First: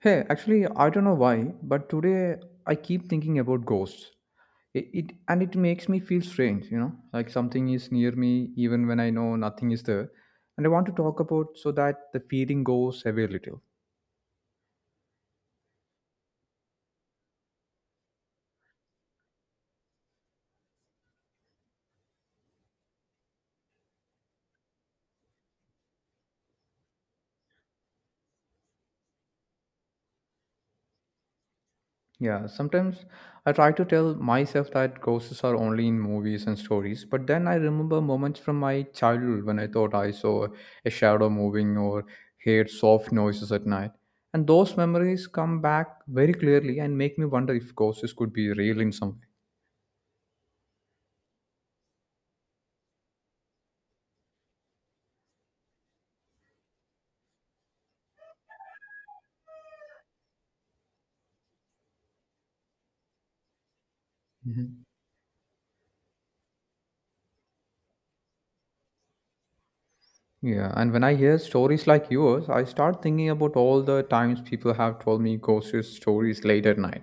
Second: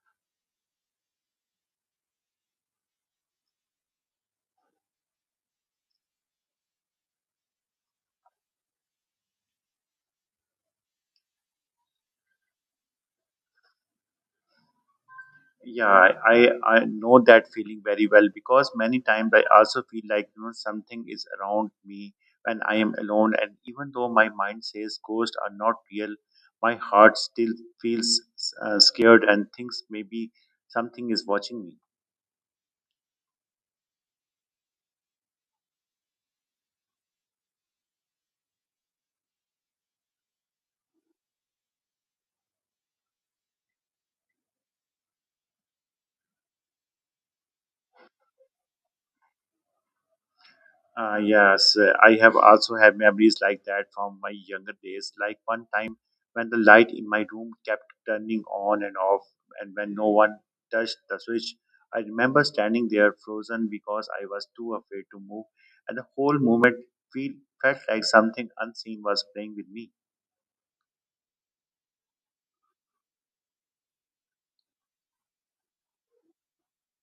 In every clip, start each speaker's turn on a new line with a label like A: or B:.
A: Hey, actually, I don't know why, but today I keep thinking about ghosts. It makes me feel strange, like something is near me even when I know nothing is there. And I want to talk about so that the feeling goes away a little.
B: Yeah, I know that feeling very well because many times I also feel like something is around me when I am alone, and even though my mind says ghosts are not real, my heart still feels scared and thinks maybe something is watching me.
A: Yeah, sometimes I try to tell myself that ghosts are only in movies and stories, but then I remember moments from my childhood when I thought I saw a shadow moving or heard soft noises at night. And those memories come back very clearly and make me wonder if ghosts could be real in some way.
B: Yes, I have also have memories like that from my younger days. Like one time when the light in my room kept turning on and off, and when no one touched the switch, I remember standing there frozen because I was too
A: Mhm.
B: afraid to move, and the whole moment feel, felt like something unseen was playing with me.
A: Yeah, and when I hear stories like yours, I start thinking about all the times people have told me ghost stories late at night.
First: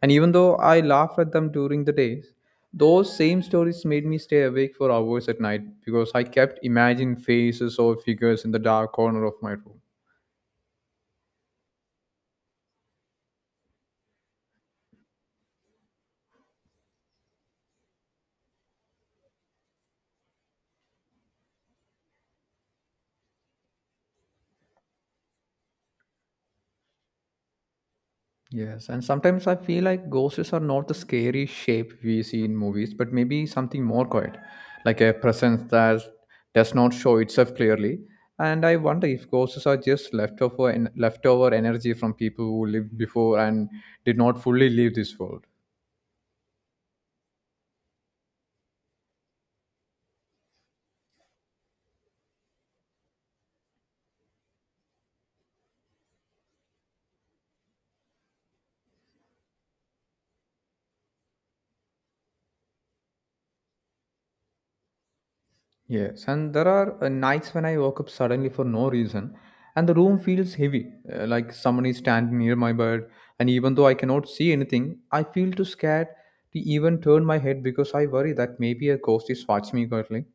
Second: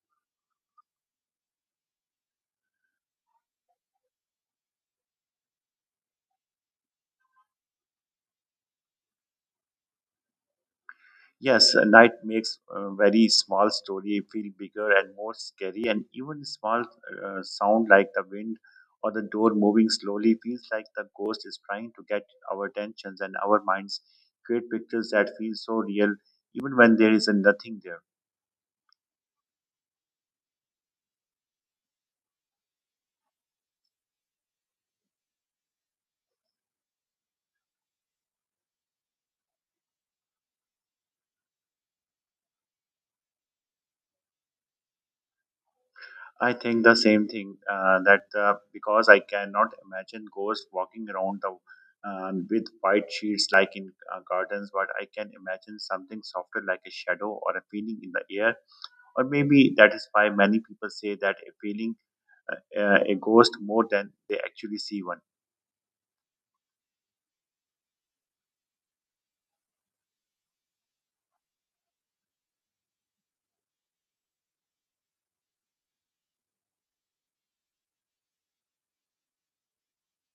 A: And even though I laughed at them during the days, those same stories made me stay awake for hours at night because I kept imagining faces or figures in the dark corner of my room.
B: Yes, a night makes a very small story feel bigger and more scary, and even small sound like the wind or the door moving slowly feels like the ghost is trying to get our attentions and our minds create pictures that feel so real, even when there is nothing there.
A: Yes, and sometimes I feel like ghosts are not the scary shape we see in movies, but maybe something more quiet, like a presence that does not show itself clearly. And I wonder if ghosts are just leftover energy from people who lived before and did not fully leave this world.
B: I think the same thing that because I cannot imagine ghosts walking around the with white sheets like in gardens, but I can imagine something softer like a shadow or a feeling in the air, or maybe that is why many people say that a feeling a ghost more than they actually see one.
A: Yes, and there are nights when I woke up suddenly for no reason, and the room feels heavy, like someone is standing near my bed. And even though I cannot see anything, I feel too scared to even turn my head because I worry that maybe a ghost is watching me currently.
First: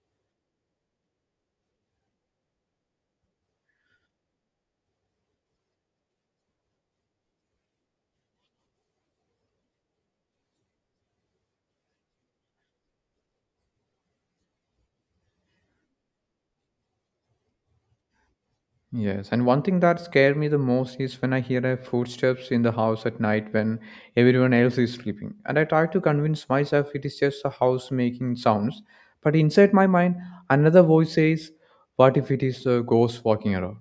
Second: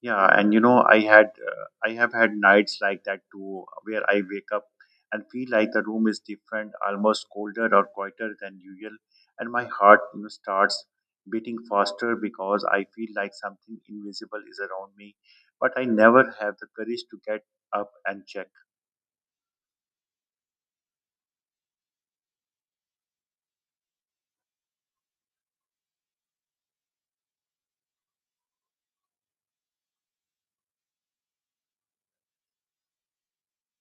B: Yeah, and I had I have had nights like that too, where I wake up and feel like the room is different, almost colder or quieter than usual, and my heart, starts beating faster because I feel like something invisible is around me, but I never have the courage to get up and check.
A: Yes, and one thing that scared me the most is when I hear a footsteps in the house at night when everyone else is sleeping. And I try to convince myself it is just a house making sounds, but inside my mind, another voice says, "What if it is a ghost walking around?"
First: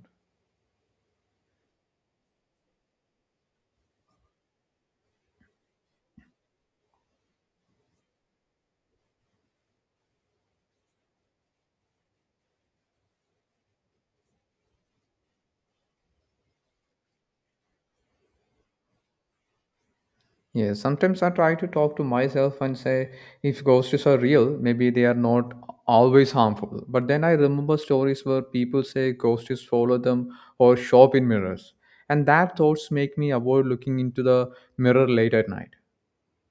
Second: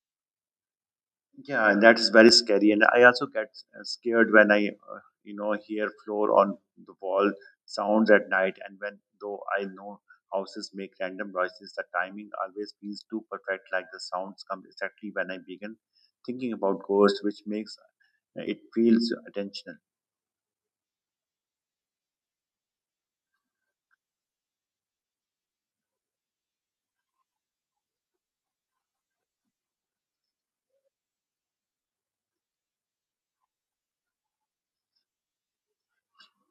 B: Yeah, and that is very scary. And I also get scared when I hear floor on the wall sounds at night. And when though I know houses make random noises, the timing always feels too perfect. Like the sounds come exactly when I begin thinking about ghosts, which makes it feels attentional.
A: Yeah, sometimes I try to talk to myself and say, if ghosts are real, maybe they are not always harmful. But then I remember stories where people say ghosts follow them or show up in mirrors. And that thoughts make me avoid looking into the mirror late at night.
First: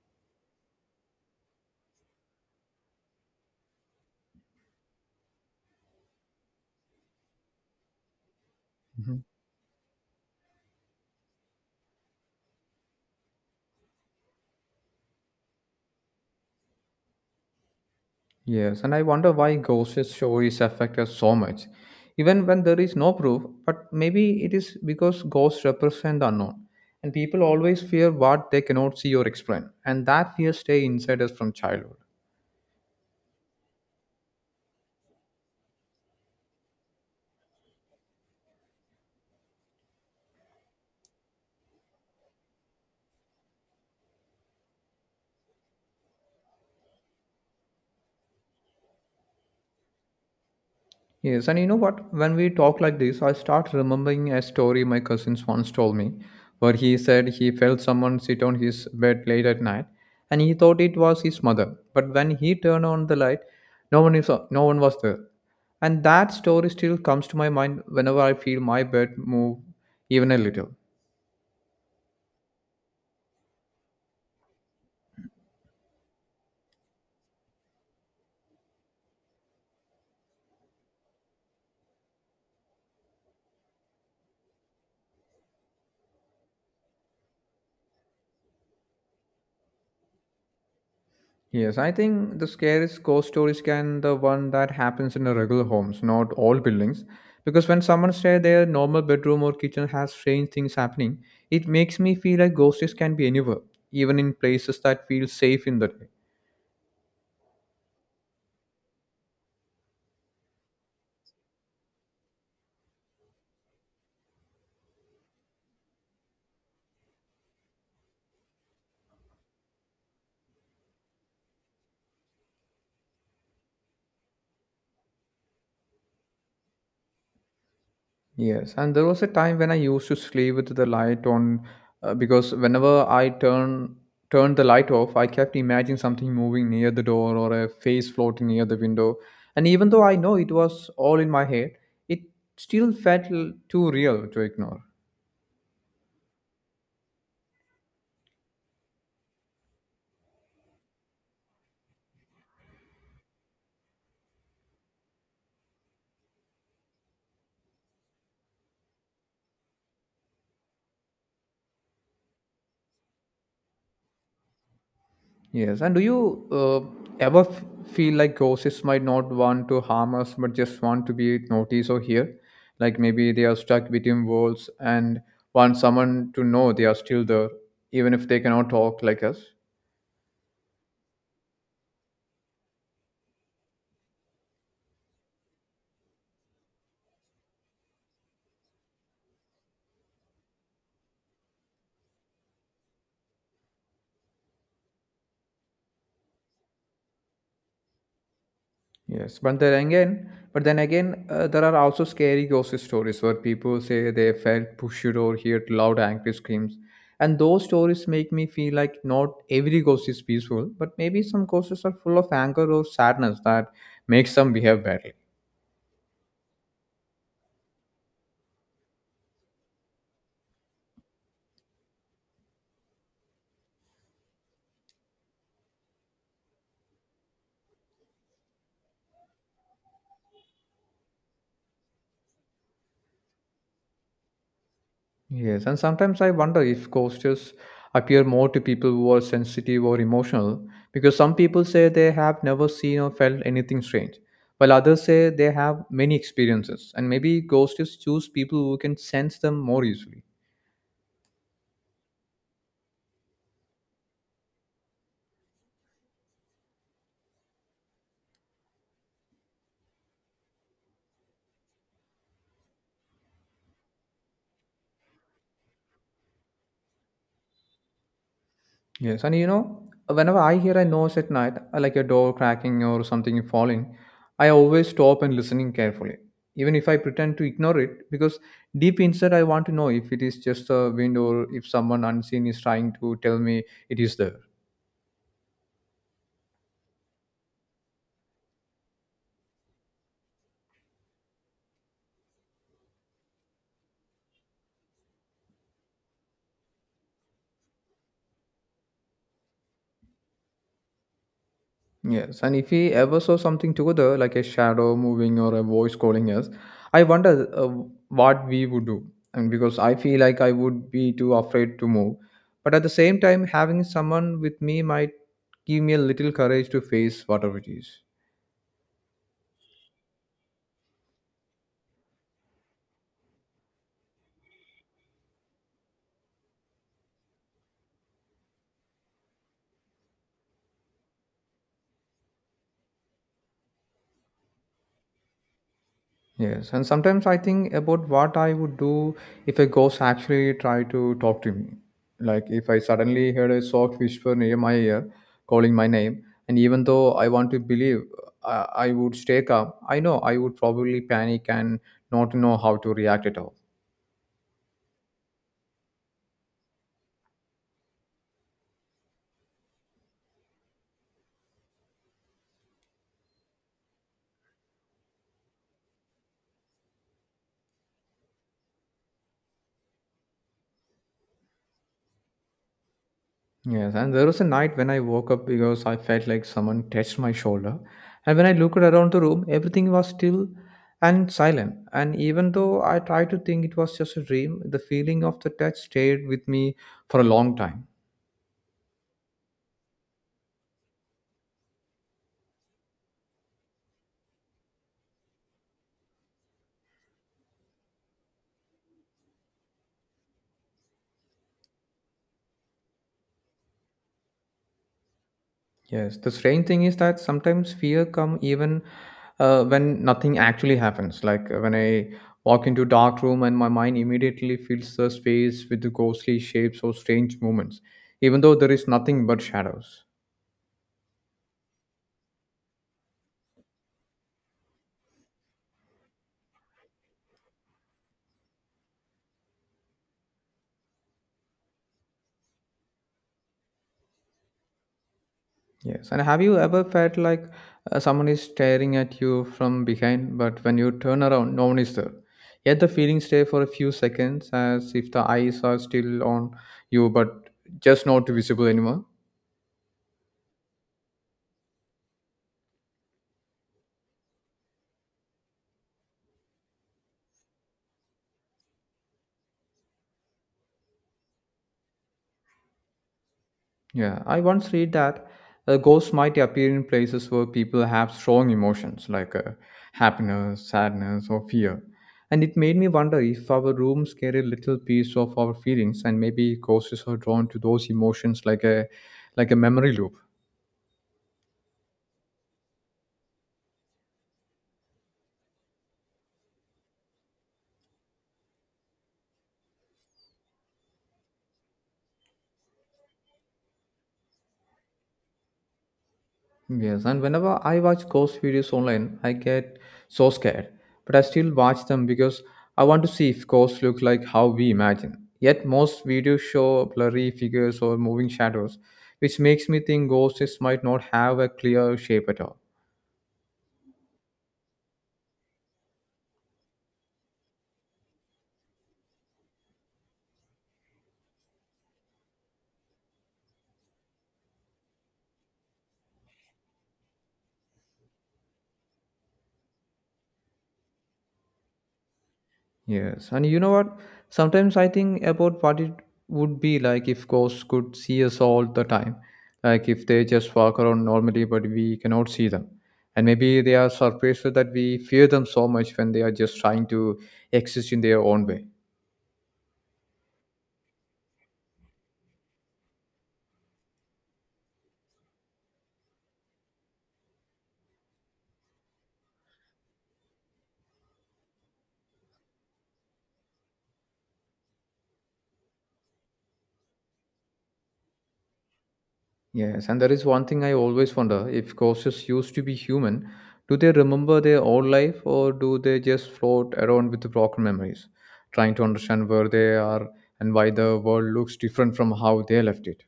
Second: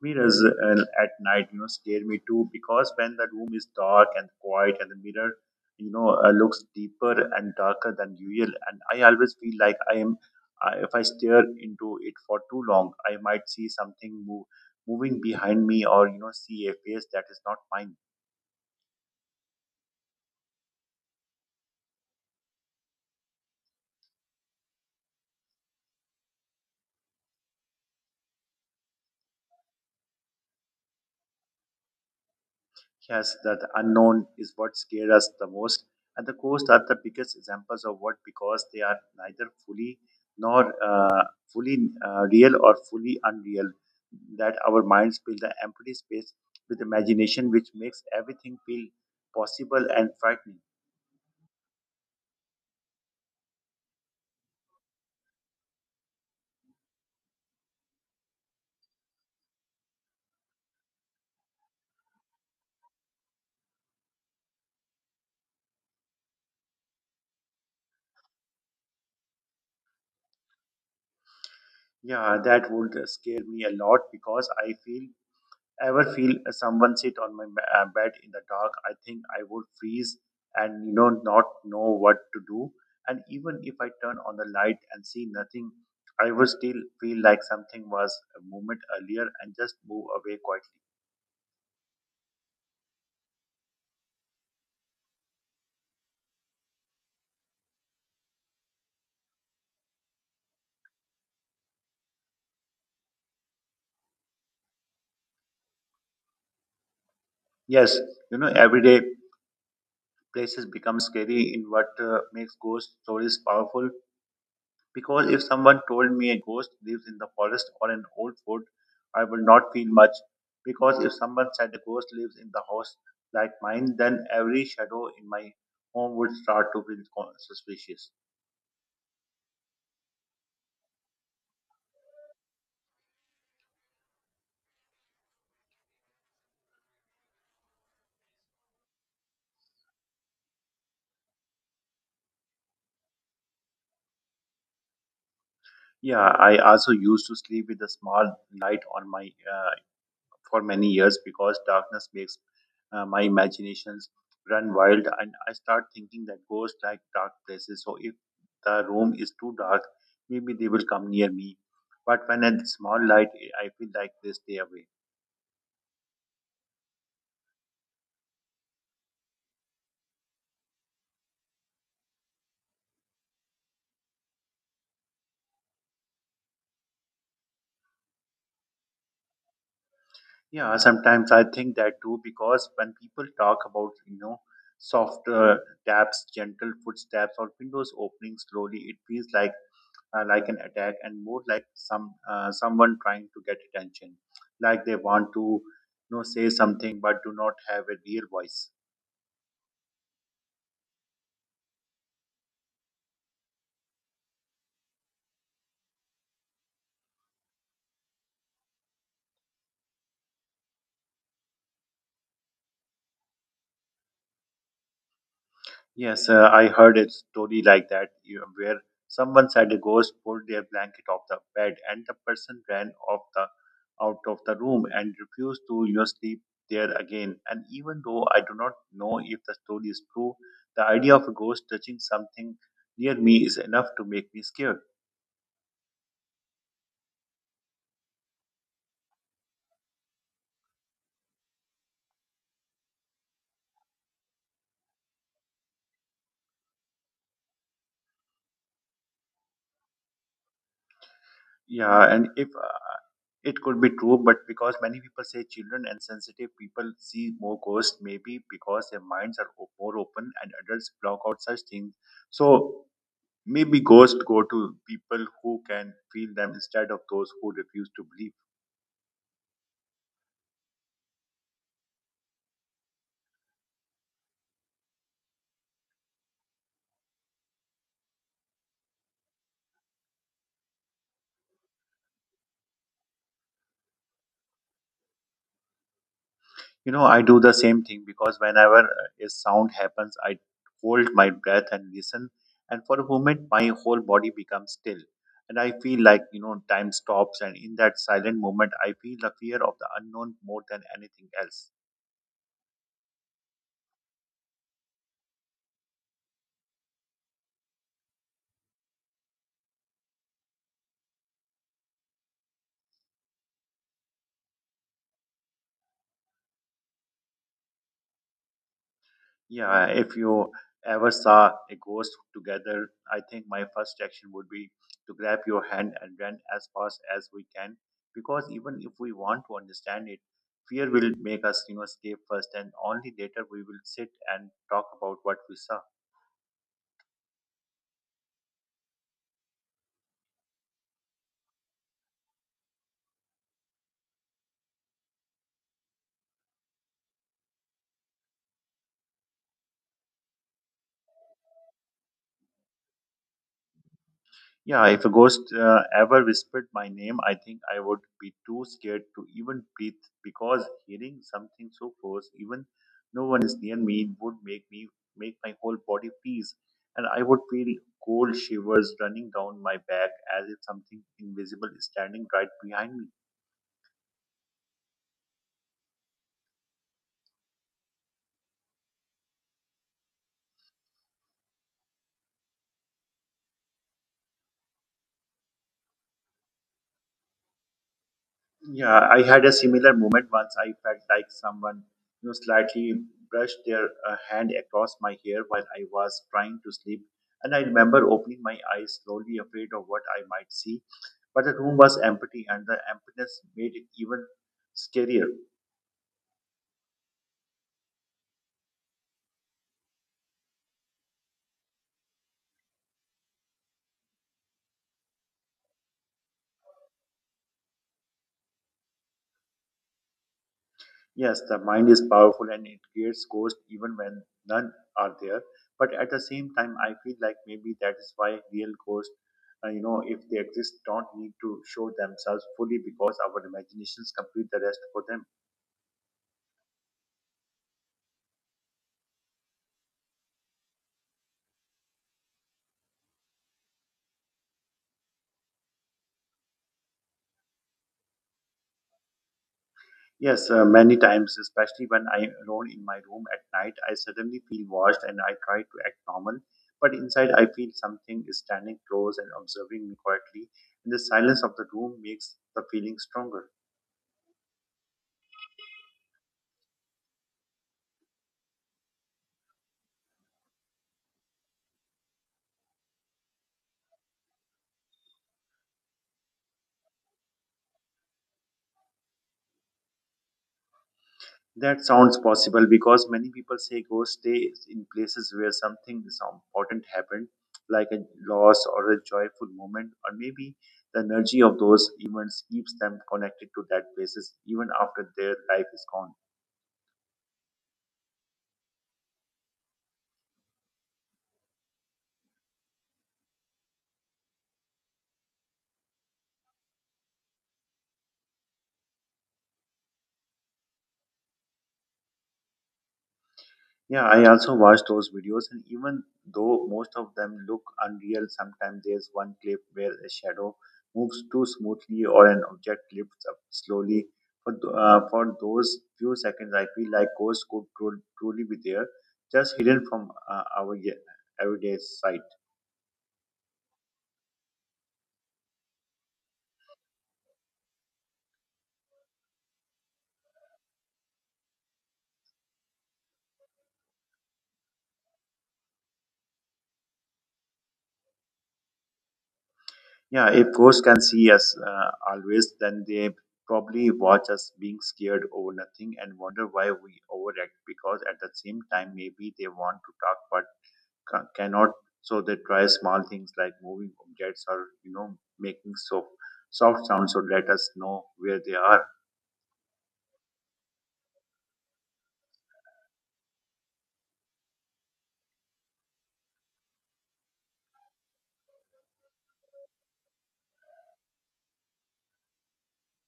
B: Mirrors at night, scare me too, because when the room is dark and quiet and the mirror, looks deeper and darker than usual, and I
A: Mhm.
B: always feel like I am I if I stare into it for too long I might see something moving behind me, or see a face that is not mine.
A: Yes, and I wonder why ghost stories affect us so much, even when there is no proof. But maybe it is because ghosts represent the unknown, and people always fear what they cannot see or explain, and that fear stay inside us from childhood.
B: Yes, that unknown is what scares us the most, and the coast are the biggest examples of what, because they are neither fully nor fully real or fully unreal. That our minds fill the empty space with imagination, which makes everything feel possible and frightening.
A: Yes, and you know what? When we talk like this, I start remembering a story my cousins once told me, where he said he felt someone sit on his bed late at night, and he thought it was his mother. But when he turned on the light, no one was there, and that story still comes to my mind whenever I feel my bed move even a little.
B: Yeah, that would scare me a lot because I feel ever feel someone sit on my bed in the dark, I think I would freeze and not know what to do. And even if I turn on the light and see nothing, I would still feel like something was a moment earlier and just move away quietly.
A: Yes, I think the scariest ghost stories can the one that happens in the regular homes, not all buildings. Because when someone says their normal bedroom or kitchen has strange things happening, it makes me feel like ghosts can be anywhere, even in places that feel safe in the day.
B: Yes, everyday places become scary in what makes ghost stories powerful. Because if someone told me a ghost lives in the forest or an old fort, I would not feel much. Because if someone said a ghost lives in the house like mine, then every shadow in my home would start to feel suspicious.
A: Yes, and there was a time when I used to sleep with the light on because whenever I turn turned the light off, I kept imagining something moving near the door or a face floating near the window. And even though I know it was all in my head, it still too real to ignore.
B: Yeah, I also used to sleep with a small light on my for many years, because darkness makes my imaginations run wild and I start thinking that ghosts like dark places. So if the room is too dark, maybe they will come near me. But when a small light, I feel like they stay away.
A: Yes, and do you ever f- feel like ghosts might not want to harm us but just want to be noticed or heard? Like maybe they are stuck between worlds and want someone to know they are still there, even if they cannot talk like us?
B: Yeah, sometimes I think that too because when people talk about, soft taps, gentle footsteps, or windows opening slowly, it feels like an attack and more like someone trying to get attention, like they want to say something but do not have a real voice.
A: Yes, but then again, there are also scary ghost stories where people say they felt pushed or heard loud angry screams, and those stories make me feel like not every ghost is peaceful, but maybe some ghosts are full of anger or sadness that makes them behave badly.
B: Yes, I heard a story like that where someone said a ghost pulled their blanket off the bed and the person ran off the out of the room and refused to, sleep there again, and even though I do not know if the story is true, the idea of a ghost touching something near me is enough to make me scared.
A: Yes, and sometimes I wonder if ghosts appear more to people who are sensitive or emotional because some people say they have never seen or felt anything strange, while others say they have many experiences, and maybe ghosts choose people who can sense them more easily.
B: Yeah, and if it could be true, but because many people say children and sensitive people see more ghosts, maybe because their minds are more open and adults block out such things. So maybe ghosts go to people who can feel them instead of those who refuse to believe.
A: Yes, and you know, whenever I hear a noise at night, like a door cracking or something falling, I always stop and listening carefully. Even if I pretend to ignore it, because deep inside I want to know if it is just a wind or if someone unseen is trying to tell me it is there.
B: You know, I do the same thing because whenever a sound happens, I hold my breath and listen, and for a moment, my whole body becomes still. And I feel like, time stops, and in that silent moment, I feel the fear of the unknown more than anything else.
A: Yes, and if we ever saw something together, like a shadow moving or a voice calling us, I wonder what we would do. And because I feel like I would be too afraid to move. But at the same time, having someone with me might give me a little courage to face whatever it is.
B: Yeah, if you ever saw a ghost together, I think my first action would be to grab your hand and run as fast as we can. Because even if we want to understand it, fear will make us, escape first, and only later we will sit and talk about what we saw.
A: Yes, and sometimes I think about what I would do if a ghost actually tried to talk to me. Like if I suddenly heard a soft whisper near my ear calling my name, and even though I want to believe, I would stay calm. I know I would probably panic and not know how to react at all.
B: Yeah, if a ghost ever whispered my name, I think I would be too scared to even breathe, because hearing something so close, even no one is near me, would make me make my whole body freeze, and I would feel cold shivers running down my back as if something invisible is standing right behind me.
A: Yes, and there was a night when I woke up because I felt like someone touched my shoulder. And when I looked around the room, everything was still and silent. And even though I tried to think it was just a dream, the feeling of the touch stayed with me for a long time.
B: Yeah, I had a similar moment once. I felt like someone, slightly brushed their hand across my hair while I was trying to sleep, and I remember opening my eyes slowly, afraid of what I might see. But the room was empty, and the emptiness made it even scarier.
A: Yes, the strange thing is that sometimes fear come even when nothing actually happens. Like when I walk into dark room and my mind immediately fills the space with the ghostly shapes or strange movements, even though there is nothing but shadows.
B: Yes, the mind is powerful and it creates ghosts even when none are there. But at the same time, I feel like maybe that is why real ghosts, if they exist, don't need to show themselves fully, because our imaginations complete the rest for them.
A: Yes. And have you ever felt like someone is staring at you from behind, but when you turn around, no one is there? Yet the feeling stays for a few seconds as if the eyes are still on you, but just not visible anymore.
B: Yes, many times, especially when I'm alone in my room at night, I suddenly feel watched and I try to act normal. But inside, I feel something is standing close and observing me quietly. And the silence of the room makes the feeling stronger.
A: Yeah. I once read that ghosts might appear in places where people have strong emotions like happiness, sadness, or fear. And it made me wonder if our rooms carry a little piece of our feelings, and maybe ghosts are drawn to those emotions like a memory loop.
B: That sounds possible because many people say go stay in places where something is important happened, like a loss or a joyful moment, or maybe the energy of those events keeps them connected to that places even after their life is gone.
A: Yes, and whenever I watch ghost videos online, I get so scared. But I still watch them because I want to see if ghosts look like how we imagine. Yet most videos show blurry figures or moving shadows, which makes me think ghosts might not have a clear shape at all.
B: Yeah, I also watched those videos, and even though most of them look unreal, sometimes there's one clip where a shadow moves too smoothly or an object lifts up slowly. For those few seconds, I feel like ghosts could truly be there, just hidden from everyday sight.
A: Yes, and you know what? Sometimes I think about what it would be like if ghosts could see us all the time. Like if they just walk around normally, but we cannot see them. And maybe they are surprised that we fear them so much when they are just trying to exist in their own way.
B: Yeah, if ghosts can see us always, then they probably watch us being scared over nothing and wonder why we overreact, because at the same time, maybe they want to talk but cannot, so they try small things like moving objects, or making soft sounds to let us know where they are.
A: Yes, and there is one thing I always wonder if ghosts used to be human, do they remember their old life or do they just float around with broken memories, trying to understand where they are and why the world looks different from how they left it?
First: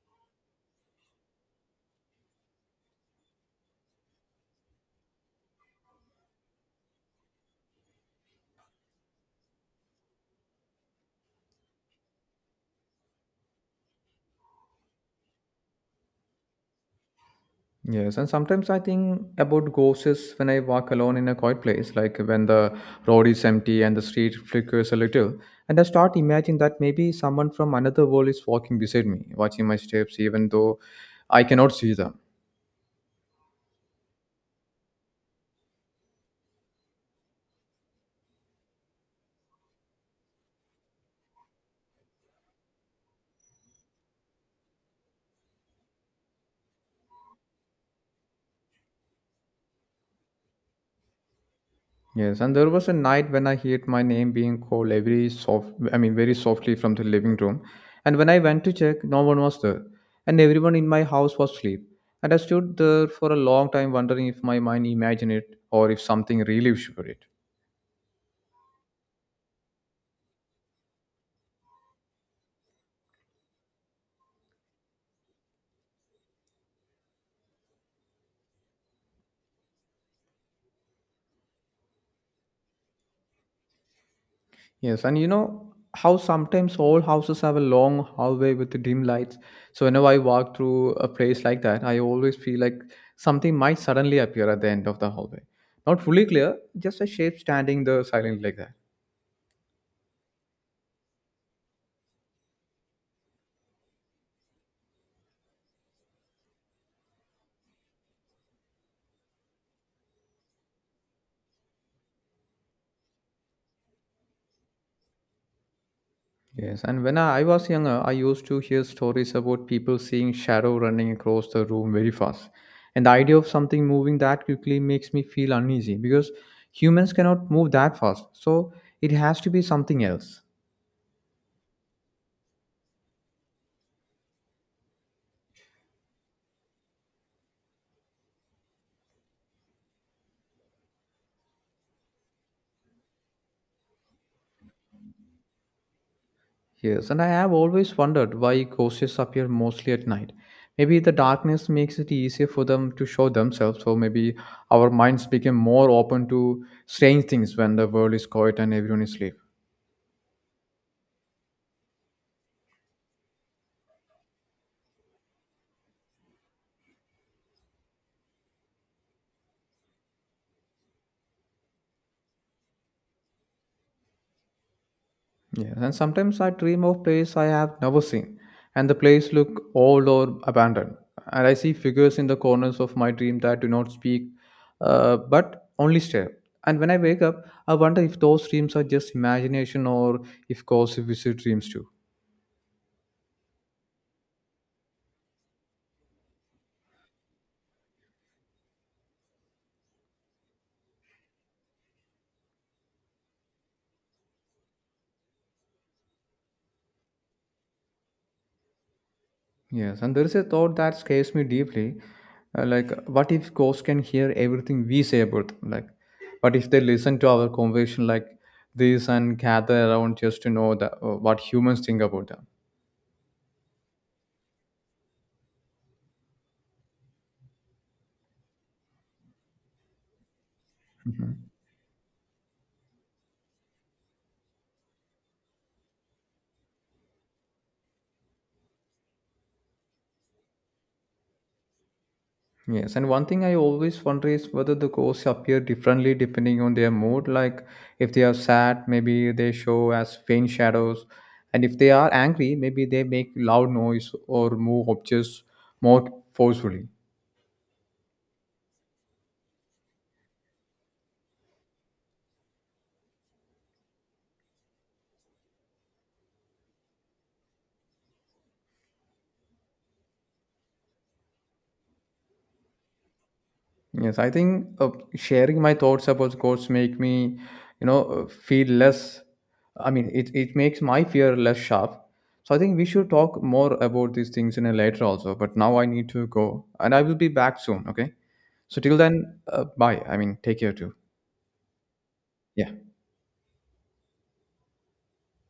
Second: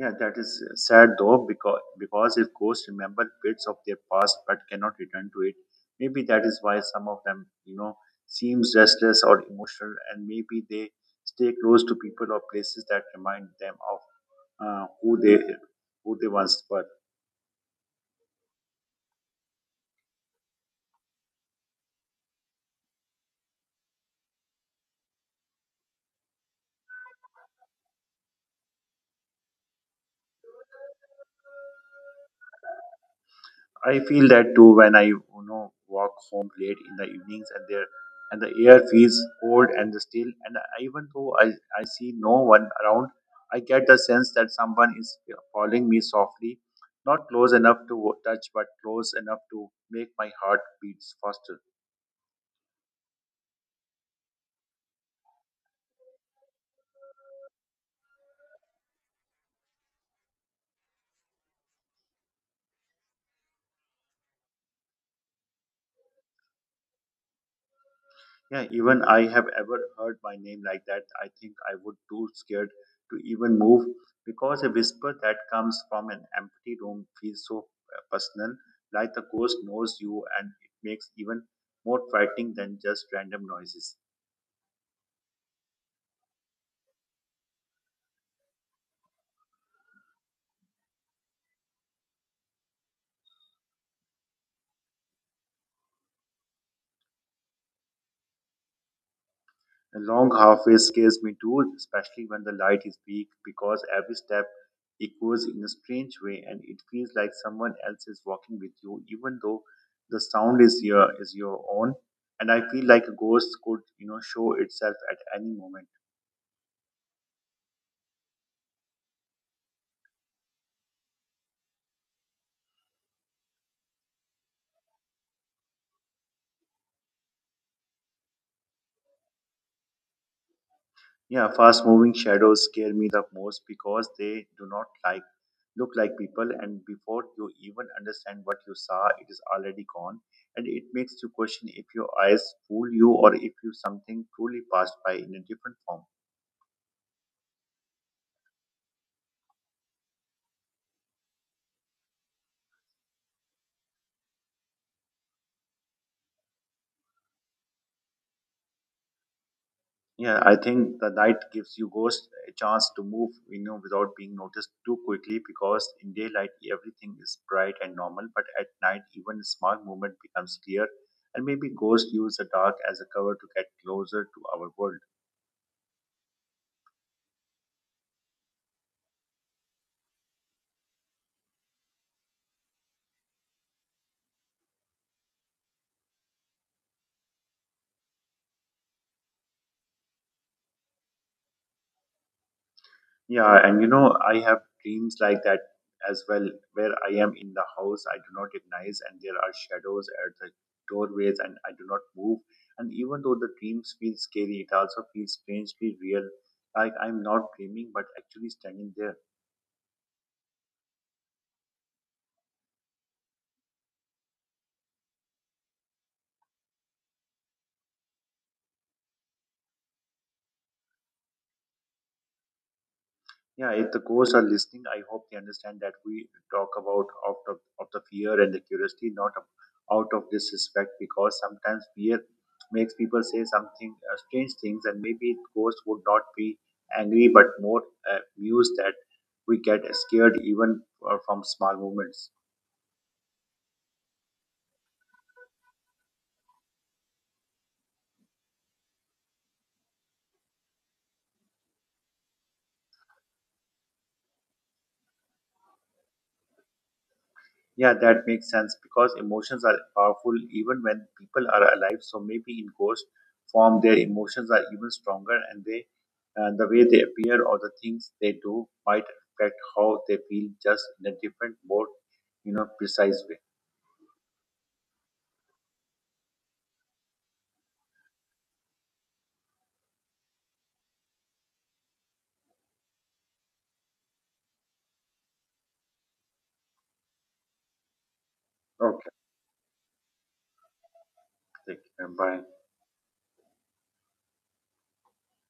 B: Yeah, that is sad though, because if ghosts remember bits of their past but cannot return to it, maybe that is why some of them, seems restless or emotional, and maybe they stay close to people or places that remind them of uh, who they who they once were.
A: Yes, and sometimes I think about ghosts when I walk alone in a quiet place, like when the road is empty and the street flickers a little. And I start imagining that maybe someone from another world is walking beside me, watching my steps, even though I cannot see them.
B: I feel that too when I, walk home late in the evenings, and the air feels cold and still, and even though I see no one around, I get the sense that someone is following me softly, not close enough to touch but close enough to make my heart beats faster.
A: Yes, and there was a night when I heard my name being called every soft, I mean, very softly from the living room. And when I went to check, no one was there, and everyone in my house was asleep. And I stood there for a long time, wondering if my mind imagined it or if something really showed it.
B: Yeah, even I have ever heard my name like that, I think I would too scared to even move, because a whisper that comes from an empty room feels so personal, like the ghost knows you, and it makes even more frightening than just random noises.
A: Yes, and you know how sometimes old houses have a long hallway with dim lights. So whenever I walk through a place like that, I always feel like something might suddenly appear at the end of the hallway. Not fully clear, just a shape standing there silently like that.
B: A long halfway scares me too, especially when the light is weak, because every step echoes in a strange way and it feels like someone else is walking with you, even though the sound is your own. And I feel like a ghost could, show itself at any moment.
A: Yes, and when I was younger, I used to hear stories about people seeing shadow running across the room very fast. And the idea of something moving that quickly makes me feel uneasy because humans cannot move that fast. So it has to be something else.
B: Yeah, fast moving shadows scare me the most because they do not like look like people, and before you even understand what you saw it is already gone, and it makes you question if your eyes fool you or if you something truly passed by in a different form.
A: Yes, and I have always wondered why ghosts appear mostly at night. Maybe the darkness makes it easier for them to show themselves, so maybe our minds become more open to strange things when the world is quiet and everyone is asleep.
B: Yeah, I think the night gives you ghost a chance to move, without being noticed too quickly, because in daylight everything is bright and normal, but at night even a small movement becomes clear, and maybe ghosts use the dark as a cover to get closer to our world.
A: Yes, and sometimes I dream of places I have never seen, and the place look old or abandoned. And I see figures in the corners of my dream that do not speak, but only stare. And when I wake up, I wonder if those dreams are just imagination or if ghosts visit dreams too.
B: Yeah, and, I have dreams like that as well, where I am in the house I do not recognize, and there are shadows at the doorways, and I do not move. And even though the dreams feel scary, it also feels strangely real, like I'm not dreaming but actually standing there.
A: Yes, and there is a thought that scares me deeply. Like, what if ghosts can hear everything we say about them? Like, what if they listen to our conversation like this and gather around just to know what humans think about them?
B: Yeah, if the ghosts are listening, I hope they understand that we talk about of the fear and the curiosity, not of, out of disrespect, because
A: Mhm.
B: sometimes fear makes people say something strange things, and maybe ghosts would not be angry but more amused that we get scared even from small movements.
A: Yes, and one thing I always wonder is whether the ghosts appear differently depending on their mood. Like, if they are sad, maybe they show as faint shadows, and if they are angry, maybe they make loud noise or move objects more forcefully.
B: Yeah, that makes sense because emotions are powerful even when people are alive. So maybe in ghost form, their emotions are even stronger, and they, the way they appear or the things they do might affect how they feel, just in a different, more precise way.
A: Yes, I think sharing my thoughts about course make me, you know, feel less. I mean, it makes my fear less sharp. So I think we should talk more about these things in a later also. But now I need to go, and I will be back soon. Okay. So till
B: Okay,
A: then, take care too.
B: take care. Bye.
A: Yeah.